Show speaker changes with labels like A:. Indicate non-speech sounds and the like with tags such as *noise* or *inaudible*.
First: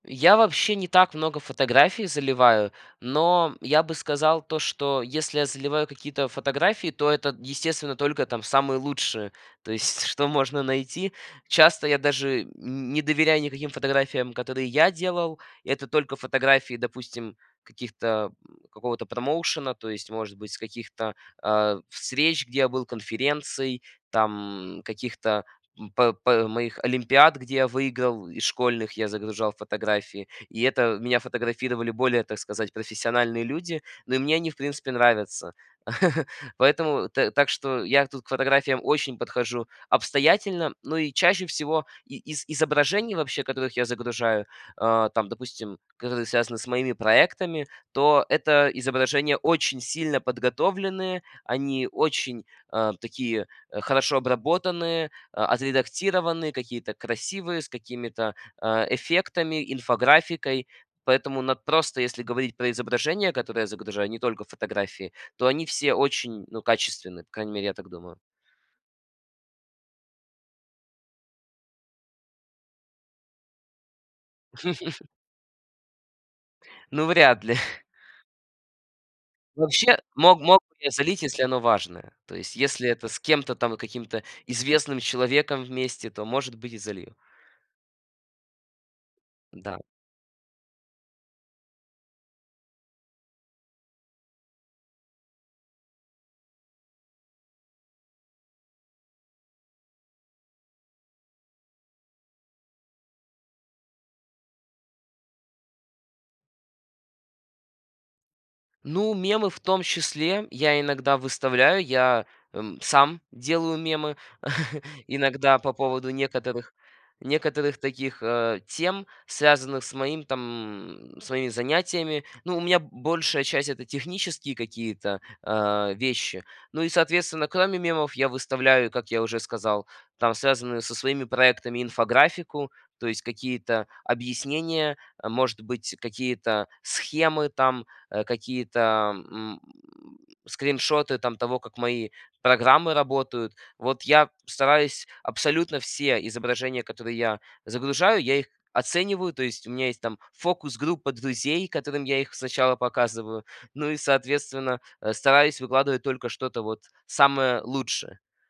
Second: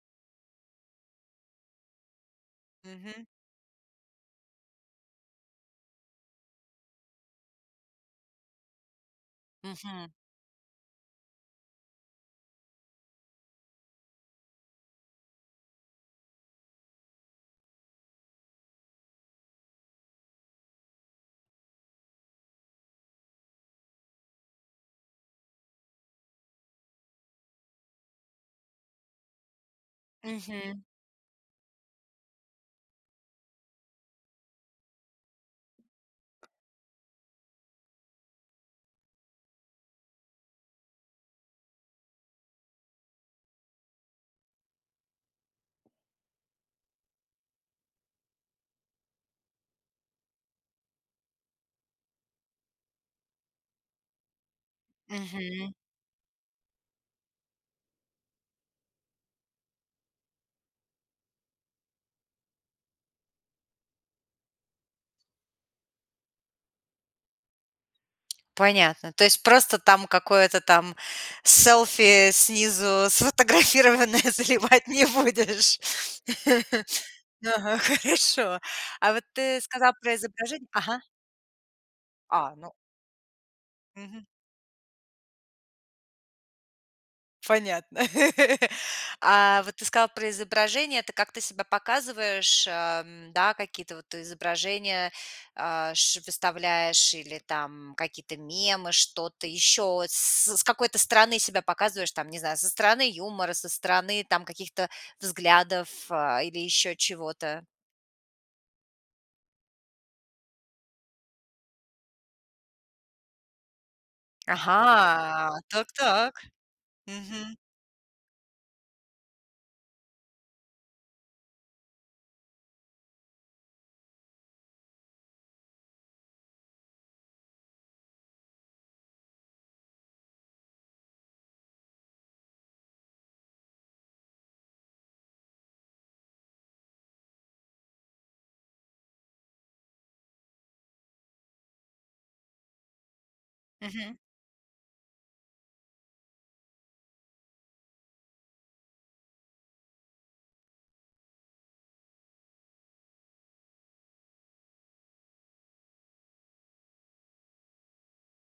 A: Я вообще не так много фотографий заливаю,
B: Мгм.
A: но я бы сказал то, что если я заливаю какие-то фотографии, то это, естественно, только там самые лучшие, то есть,
B: Мгм.
A: что можно найти. Часто я даже нь не доверяю никаким фотографиям, которые я делал. Это только фотографии, допустим, каких-то, м, какого-то промоушена, то есть, может быть, с каких-то, а, встреч, где я был, конференций, там каких-то, м, п п моих олимпиад, где я выиграл, из школьных, я загружал фотографии. И
B: Мгм.
A: это меня фотографировали более, так сказать, профессиональные люди. Но и мне они, в принципе, нравятся. *chuckles* Поэтому т так что я тут к фотографиям очень подхожу обстоятельно. Ну, и чаще всего и из изображений вообще, которых я загружаю, а, там, допустим, которые связаны с моими проектами, то это изображения очень сильно подготовленные. Они очень, а, такие, хорошо обработанные, а,
B: Мгм.
A: отредактированные, какие-то красивые, с какими-то, а, эффектами, инфографикой. Поэтому над просто, если говорить про изображения, которые я загружаю, не только фотографии, то они все очень, ну, качественные, по крайней мере, я так думаю.
B: Понятно. То есть просто там какое-то там селфи, снизу сфотографированное, заливать не
A: *chuckles*
B: будешь?
A: Ну, вряд ли.
B: Ага,
A: *chuckles*
B: хорошо. А вот ты сказал
A: Вообще
B: про
A: мог мог
B: изображень
A: бы я
B: Ага.
A: залить, если оно важное. То
B: А,
A: есть,
B: ну
A: если это с кем-то там и каким-то
B: Мгм.
A: известным человеком вместе, то, может быть, и залью.
B: Понятно. *laughs* А вот
A: Н-да.
B: ты сказал про изображение. Это как ты себя показываешь, ам, н, да, какие-то вот изображения, а, ш выставляешь, или там какие-то мемы, что-то еще, с с какой-то стороны себя показываешь? Там, не знаю, со стороны юмора, со стороны там каких-то взглядов, а, или еще чего-то.
A: Ну, мемы в том числе я иногда выставляю. Я, м, сам делаю мемы. *chuckles*
B: Ага,
A: Иногда по
B: так,
A: поводу
B: так.
A: некоторых,
B: Мгм.
A: некоторых таких, а, тем, связанных с моим, там, с моими занятиями. Ну, у меня большая часть- это технические какие-то, а, вещи. Ну и, соответственно, кроме мемов я выставляю, как я уже сказал, там связанную со своими проектами инфографику, то есть какие-то объяснения, э, может быть, какие-то схемы там, а, какие-то м, скриншоты, там, того, как мои программы работают. Вот
B: Мгм.
A: я стараюсь абсолютно все изображения, которые я загружаю, я их оцениваю. То есть у меня есть там фокус-группа друзей, которым я их сначала показываю. Ну и, соответственно, э, стараюсь выкладывать только что-то вот самое лучшее.